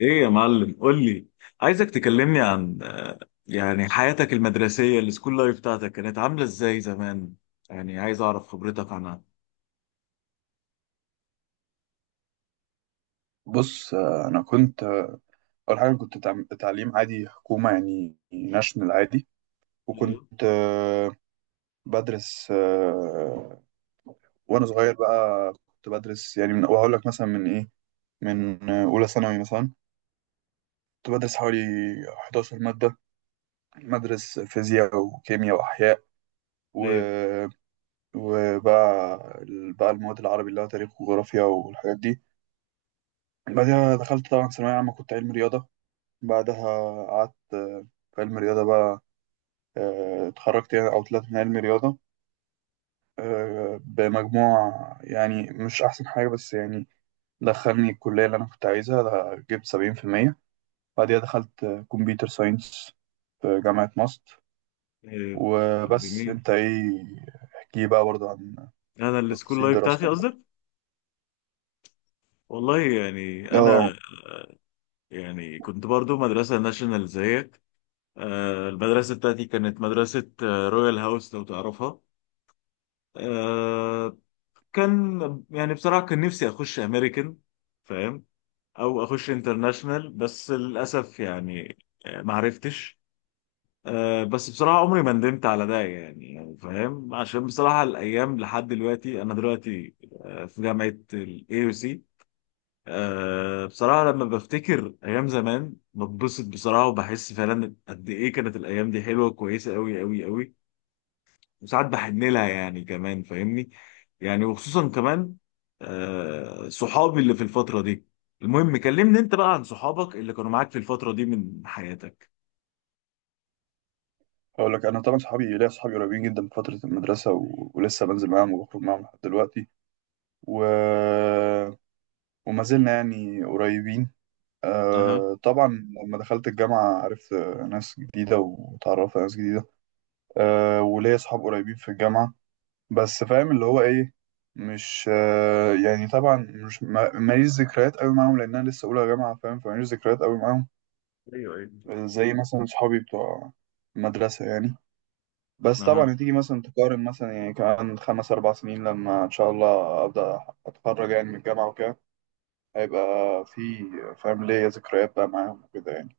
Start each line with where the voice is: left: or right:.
left: ايه يا معلم، قول لي. عايزك تكلمني عن يعني حياتك المدرسية، السكول لايف بتاعتك كانت عاملة ازاي زمان؟ يعني عايز اعرف خبرتك عنها.
right: بص انا كنت اول حاجه كنت تعليم عادي حكومه يعني ناشونال عادي.
left: ايوه،
right: وكنت بدرس وانا صغير بقى كنت بدرس يعني من وهقول لك مثلا من اولى ثانوي مثلا. كنت بدرس حوالي 11 ماده، بدرس فيزياء وكيمياء واحياء و...
left: ايوه،
right: وبقى بقى المواد العربي اللي هو تاريخ وجغرافيا والحاجات دي. بعدها دخلت طبعا ثانويه عامه، كنت علم رياضه. بعدها قعدت في علم الرياضه بقى. اتخرجت يعني او طلعت من علم رياضه بمجموع يعني مش احسن حاجه، بس يعني دخلني الكليه اللي انا كنت عايزها. ده جبت 70%. بعديها دخلت كمبيوتر ساينس في جامعه ماست.
left: ايوه. طب
right: وبس،
left: جميل.
right: انت ايه، احكي بقى برضه عن
left: انا السكول
right: تفاصيل
left: لايف بتاعتي
right: دراستك
left: قصدك؟
right: برضه.
left: والله يعني
right: اه،
left: انا، يعني كنت برضو مدرسة ناشونال زيك. المدرسة بتاعتي كانت مدرسة رويال هاوس، لو تعرفها. آه، كان يعني بصراحة كان نفسي اخش امريكان، فاهم؟ او اخش انترناشنال، بس للاسف يعني ما عرفتش. بس بصراحه عمري ما ندمت على ده، يعني فاهم، عشان بصراحه الايام لحد دلوقتي، انا دلوقتي في جامعه الاي يو سي. بصراحه لما بفتكر ايام زمان، بتبسط بصراحه وبحس فعلا قد ايه كانت الايام دي حلوه، كويسه قوي قوي قوي. وساعات بحن لها، يعني كمان فاهمني. يعني وخصوصا كمان صحابي اللي في الفترة دي. المهم كلمني انت بقى عن صحابك اللي كانوا معاك في الفترة دي من حياتك.
right: اقول لك، انا طبعا صحابي، ليا صحابي قريبين جدا من فتره المدرسه ولسه بنزل معاهم وبخرج معاهم لحد دلوقتي، و... وما زلنا يعني قريبين.
left: اها.
right: أه طبعا لما دخلت الجامعة عرفت ناس جديدة، وتعرفت على ناس جديدة. أه، وليا أصحاب قريبين في الجامعة، بس فاهم اللي هو إيه، مش أه يعني طبعا مش ماليش ذكريات قوي معاهم، لأن أنا لسه أولى جامعة، فاهم، فماليش ذكريات قوي معاهم
left: ايوه، ايوه.
right: زي مثلا صحابي بتوع المدرسة يعني. بس
left: اها.
right: طبعا هتيجي مثلا تقارن مثلا يعني كمان خمس أربع سنين لما إن شاء الله أبدأ أتخرج يعني من الجامعة وكده، هيبقى في، فاهم، ليا ذكريات بقى معاهم وكده يعني.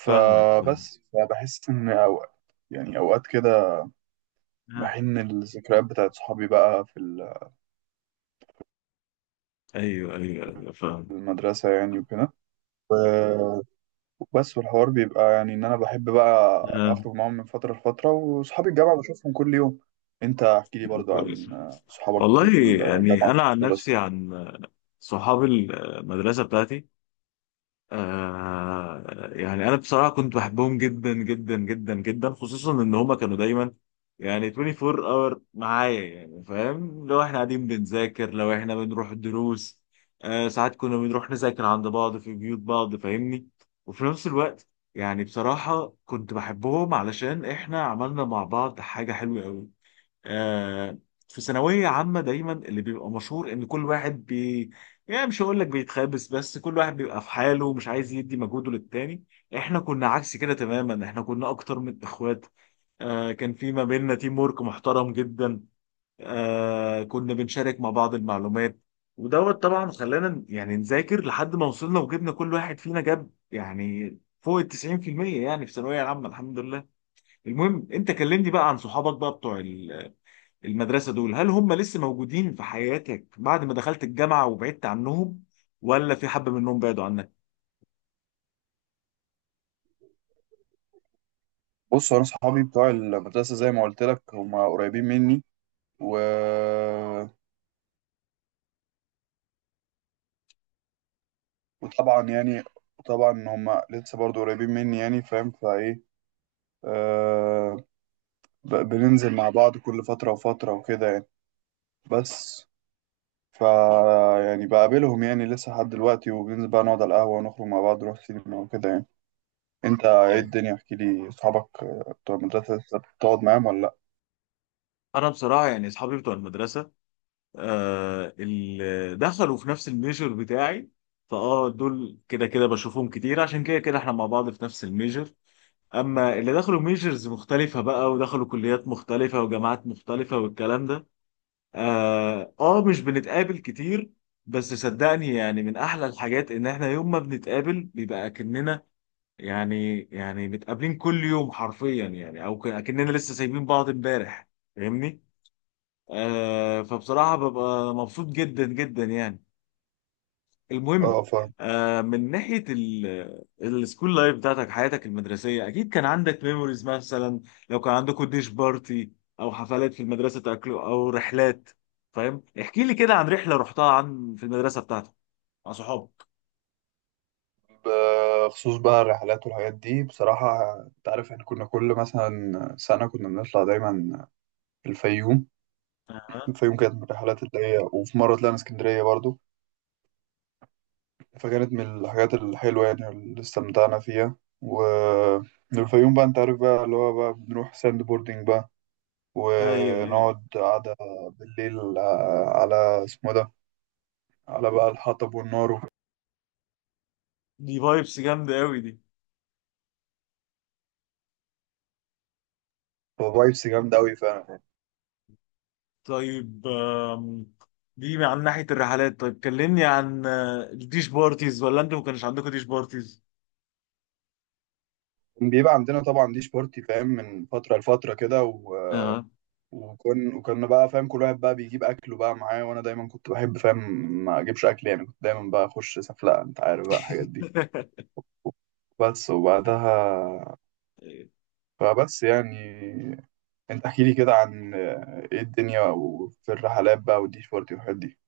left: فاهمك، فاهم.
right: فبحس إن أوقات يعني أوقات كده
left: أها.
right: بحن الذكريات بتاعت صحابي بقى في
left: ايوه، ايوه، ايوه،
right: في
left: فاهم.
right: المدرسة يعني وكده. و- وبس، والحوار بيبقى يعني إن أنا بحب بقى
left: أها.
right: أخرج معاهم من فترة لفترة، وصحابي الجامعة بشوفهم كل يوم. أنت احكي لي برضو عن
left: كويس.
right: صحابك
left: والله
right: في
left: يعني
right: الجامعة وفي
left: انا، عن
right: المدرسة.
left: نفسي، عن صحابي المدرسة بتاعتي، آه، يعني انا بصراحه كنت بحبهم جدا جدا جدا جدا، خصوصا ان هما كانوا دايما يعني 24 اور معايا، يعني فاهم، لو احنا قاعدين بنذاكر، لو احنا بنروح الدروس. آه، ساعات كنا بنروح نذاكر عند بعض، في بيوت بعض، فاهمني. وفي نفس الوقت يعني بصراحه كنت بحبهم، علشان احنا عملنا مع بعض حاجه حلوه قوي. آه، في ثانوية عامة دايما اللي بيبقى مشهور ان كل واحد يعني مش هقول لك بيتخابس، بس كل واحد بيبقى في حاله ومش عايز يدي مجهوده للتاني. احنا كنا عكس كده تماما، احنا كنا اكتر من اخوات. آه، كان في ما بيننا تيم وورك محترم جدا. آه، كنا بنشارك مع بعض المعلومات. ودوت طبعا خلانا يعني نذاكر لحد ما وصلنا وجبنا، كل واحد فينا جاب يعني فوق ال 90%، يعني في الثانوية العامة الحمد لله. المهم انت كلمني بقى عن صحابك بقى بتوع المدرسة دول، هل هم لسه موجودين في حياتك بعد ما دخلت الجامعة وبعدت عنهم، ولا في حبة منهم بعدوا عنك؟
right: بص أنا صحابي بتوع المدرسة، زي ما قلت لك، هم قريبين مني و... وطبعا يعني طبعا هم لسه برضو قريبين مني يعني فاهم، فإيه، آه، بننزل مع بعض كل فترة وفترة وكده يعني. بس فا يعني بقابلهم يعني لسه لحد دلوقتي، وبننزل بقى نقعد على القهوة ونخرج مع بعض، نروح سينما وكده يعني. انت ايه
left: أيوة.
right: الدنيا، احكي لي، اصحابك بتوع المدرسة لسه بتقعد معاهم ولا لا؟
left: أنا بصراحة يعني أصحابي بتوع المدرسة، آه اللي دخلوا في نفس الميجر بتاعي، فأه دول كده كده بشوفهم كتير، عشان كده كده إحنا مع بعض في نفس الميجر. أما اللي دخلوا ميجرز مختلفة بقى، ودخلوا كليات مختلفة وجامعات مختلفة والكلام ده، مش بنتقابل كتير. بس صدقني يعني من أحلى الحاجات إن إحنا يوم ما بنتقابل بيبقى كأننا، يعني متقابلين كل يوم حرفيا، يعني او اكننا لسه سايبين بعض امبارح. فاهمني؟ آه، فبصراحه ببقى مبسوط جدا جدا يعني. المهم.
right: اه فاهم.
left: من ناحيه السكول لايف بتاعتك، حياتك المدرسيه، اكيد كان عندك ميموريز مثلا، لو كان عندكم ديش بارتي او حفلات في المدرسه تاكلوا، او رحلات. فاهم؟ احكي لي كده عن رحله رحتها عن في المدرسه بتاعتك مع صحابك.
right: بخصوص بقى الرحلات والحاجات دي، بصراحة انت عارف احنا كنا كل مثلا سنة كنا بنطلع دايما الفيوم.
left: اها.
right: الفيوم كانت من الرحلات اللي هي، وفي مرة طلعنا اسكندرية برضو. فكانت من الحاجات الحلوة يعني اللي استمتعنا فيها. و الفيوم بقى انت عارف بقى اللي هو بقى بنروح ساند بوردنج بقى،
left: ايوه، ايوه.
right: ونقعد قعدة بالليل على اسمه ده، على بقى الحطب والنار.
left: دي فايبس جامده قوي دي.
right: وفايبس جامدة أوي فعلا.
left: طيب. دي عن ناحية الرحلات، طيب كلمني عن الديش بارتيز، ولا انتوا ما كانش عندكم ديش بارتيز؟
right: يعني بيبقى عندنا طبعا ديش بارتي فاهم من فترة لفترة كده.
left: اه.
right: وكنا بقى فاهم كل واحد بقى بيجيب أكله بقى معاه، وأنا دايما كنت بحب فاهم ما أجيبش أكل، يعني كنت دايما بقى أخش سفلقة، أنت عارف بقى الحاجات دي. بس، وبعدها فبس يعني، انت احكي لي كده عن ايه الدنيا وفي الرحلات بقى والديش بارتي والحاجات دي.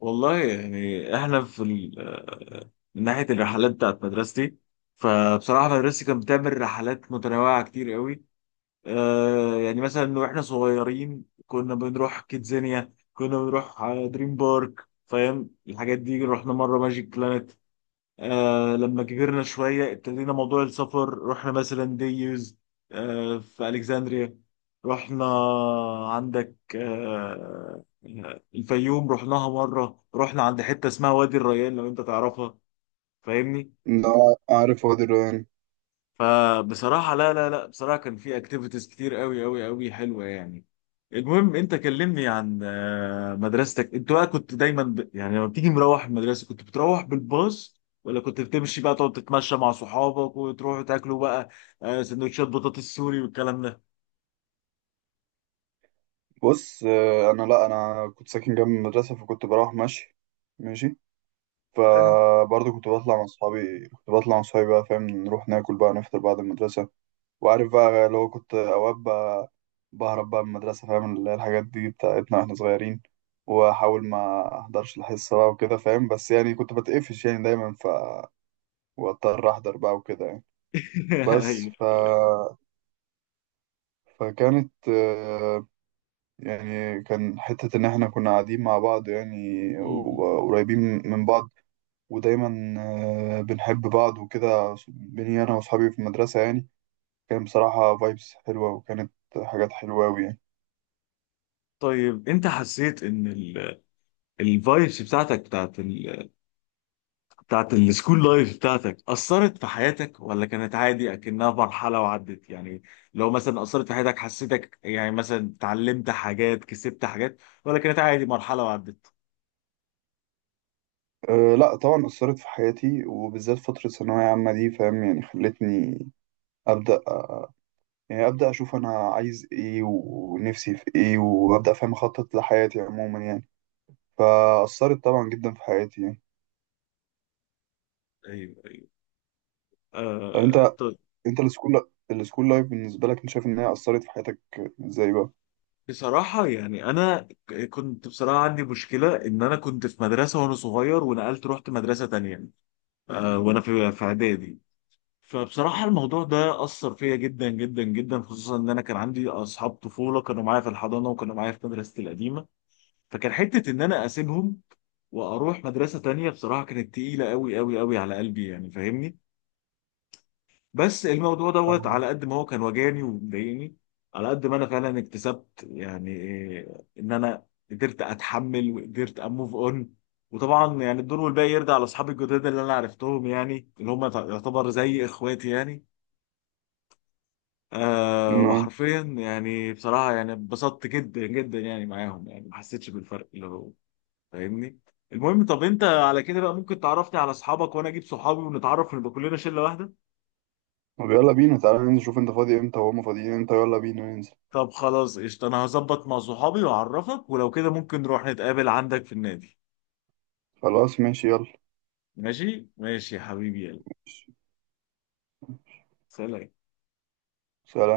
left: والله يعني احنا في من ناحية الرحلات بتاعت مدرستي، فبصراحة مدرستي كانت بتعمل رحلات متنوعة كتير قوي. يعني مثلا واحنا صغيرين كنا بنروح كيدزانيا، كنا بنروح دريم بارك، فاهم الحاجات دي، رحنا مرة ماجيك بلانت. آه، لما كبرنا شوية ابتدينا موضوع السفر، رحنا مثلا ديوز في ألكسندريا. رحنا عندك آه الفيوم، رحناها مرة. رحنا عند حتة اسمها وادي الريان، لو أنت تعرفها، فاهمني؟
right: لا، عارف وادي الريان.
left: فبصراحة لا لا لا، بصراحة كان في اكتيفيتيز كتير قوي قوي قوي حلوة يعني. المهم، انت كلمني عن مدرستك انت بقى. كنت دايما يعني لما بتيجي مروح المدرسة، كنت بتروح بالباص ولا كنت بتمشي بقى، تقعد تتمشى مع صحابك وتروحوا تاكلوا بقى سندوتشات بطاطس سوري والكلام ده؟
right: بص انا لا، انا كنت ساكن جنب المدرسه، فكنت بروح ماشي، ماشي.
left: حلو.
right: فبرضه كنت بطلع مع اصحابي، كنت بطلع مع اصحابي بقى، فاهم، نروح ناكل بقى، نفطر بعد المدرسه. وعارف بقى اللي هو كنت اوقات بقى بهرب بقى من المدرسه فاهم، اللي هي الحاجات دي بتاعتنا واحنا صغيرين، واحاول ما احضرش الحصه بقى وكده فاهم. بس يعني كنت بتقفش يعني دايما، ف واضطر احضر بقى وكده يعني. بس
left: أيوة.
right: ف... فكانت يعني كان حتة إن إحنا كنا قاعدين مع بعض يعني،
left: م- م- م.
right: وقريبين من بعض، ودايما بنحب بعض وكده بيني أنا وأصحابي في المدرسة يعني. كان بصراحة فايبس حلوة، وكانت حاجات حلوة أوي يعني.
left: طيب انت حسيت ان الفايبس بتاعتك بتاعت السكول لايف بتاعتك أثرت في حياتك، ولا كانت عادي أكنها مرحلة وعدت؟ يعني لو مثلا أثرت في حياتك، حسيتك يعني مثلا اتعلمت حاجات، كسبت حاجات، ولا كانت عادي مرحلة وعدت؟
right: أه لأ طبعا أثرت في حياتي، وبالذات فترة ثانوية عامة دي فاهم، يعني خلتني أبدأ يعني أبدأ أشوف أنا عايز إيه ونفسي في إيه، وأبدأ فاهم أخطط لحياتي عموما يعني. فأثرت طبعا جدا في حياتي يعني.
left: ايوه.
right: طب
left: آه
right: انت،
left: طيب.
right: انت السكول، السكول لايف بالنسبة لك انت شايف ان هي أثرت في حياتك ازاي بقى؟
left: بصراحة يعني أنا كنت بصراحة عندي مشكلة إن أنا كنت في مدرسة وأنا صغير، ونقلت رحت مدرسة تانية آه، وأنا في إعدادي. فبصراحة الموضوع ده أثر فيا جدا جدا جدا، خصوصا إن أنا كان عندي أصحاب طفولة كانوا معايا في الحضانة وكانوا معايا في مدرستي القديمة، فكان حتة إن أنا أسيبهم وأروح مدرسة تانية. بصراحة كانت تقيلة أوي أوي أوي على قلبي، يعني فاهمني. بس الموضوع دوت
right: آه.
left: على قد ما هو كان وجعني ومضايقني، على قد ما أنا فعلا اكتسبت يعني إيه، إن أنا قدرت أتحمل وقدرت أموف أون. وطبعا يعني الدور والباقي يرجع لأصحابي الجداد اللي أنا عرفتهم، يعني اللي هم يعتبر زي إخواتي يعني. آه،
right: نعم.
left: وحرفيا يعني بصراحة يعني اتبسطت جدا جدا يعني معاهم، يعني ما حسيتش بالفرق اللي هو، فاهمني. المهم، طب انت على كده بقى ممكن تعرفني على اصحابك، وانا اجيب صحابي ونتعرف ونبقى كلنا شله واحده.
right: طب يلا بينا تعالى ننزل، شوف انت فاضي امتى وهما فاضيين امتى، يلا بينا ننزل.
left: طب خلاص قشطه، انا هظبط مع صحابي واعرفك، ولو كده ممكن نروح نتقابل عندك في النادي.
right: خلاص ماشي، يلا.
left: ماشي ماشي يا حبيبي، يلا. سلام.
right: سلام.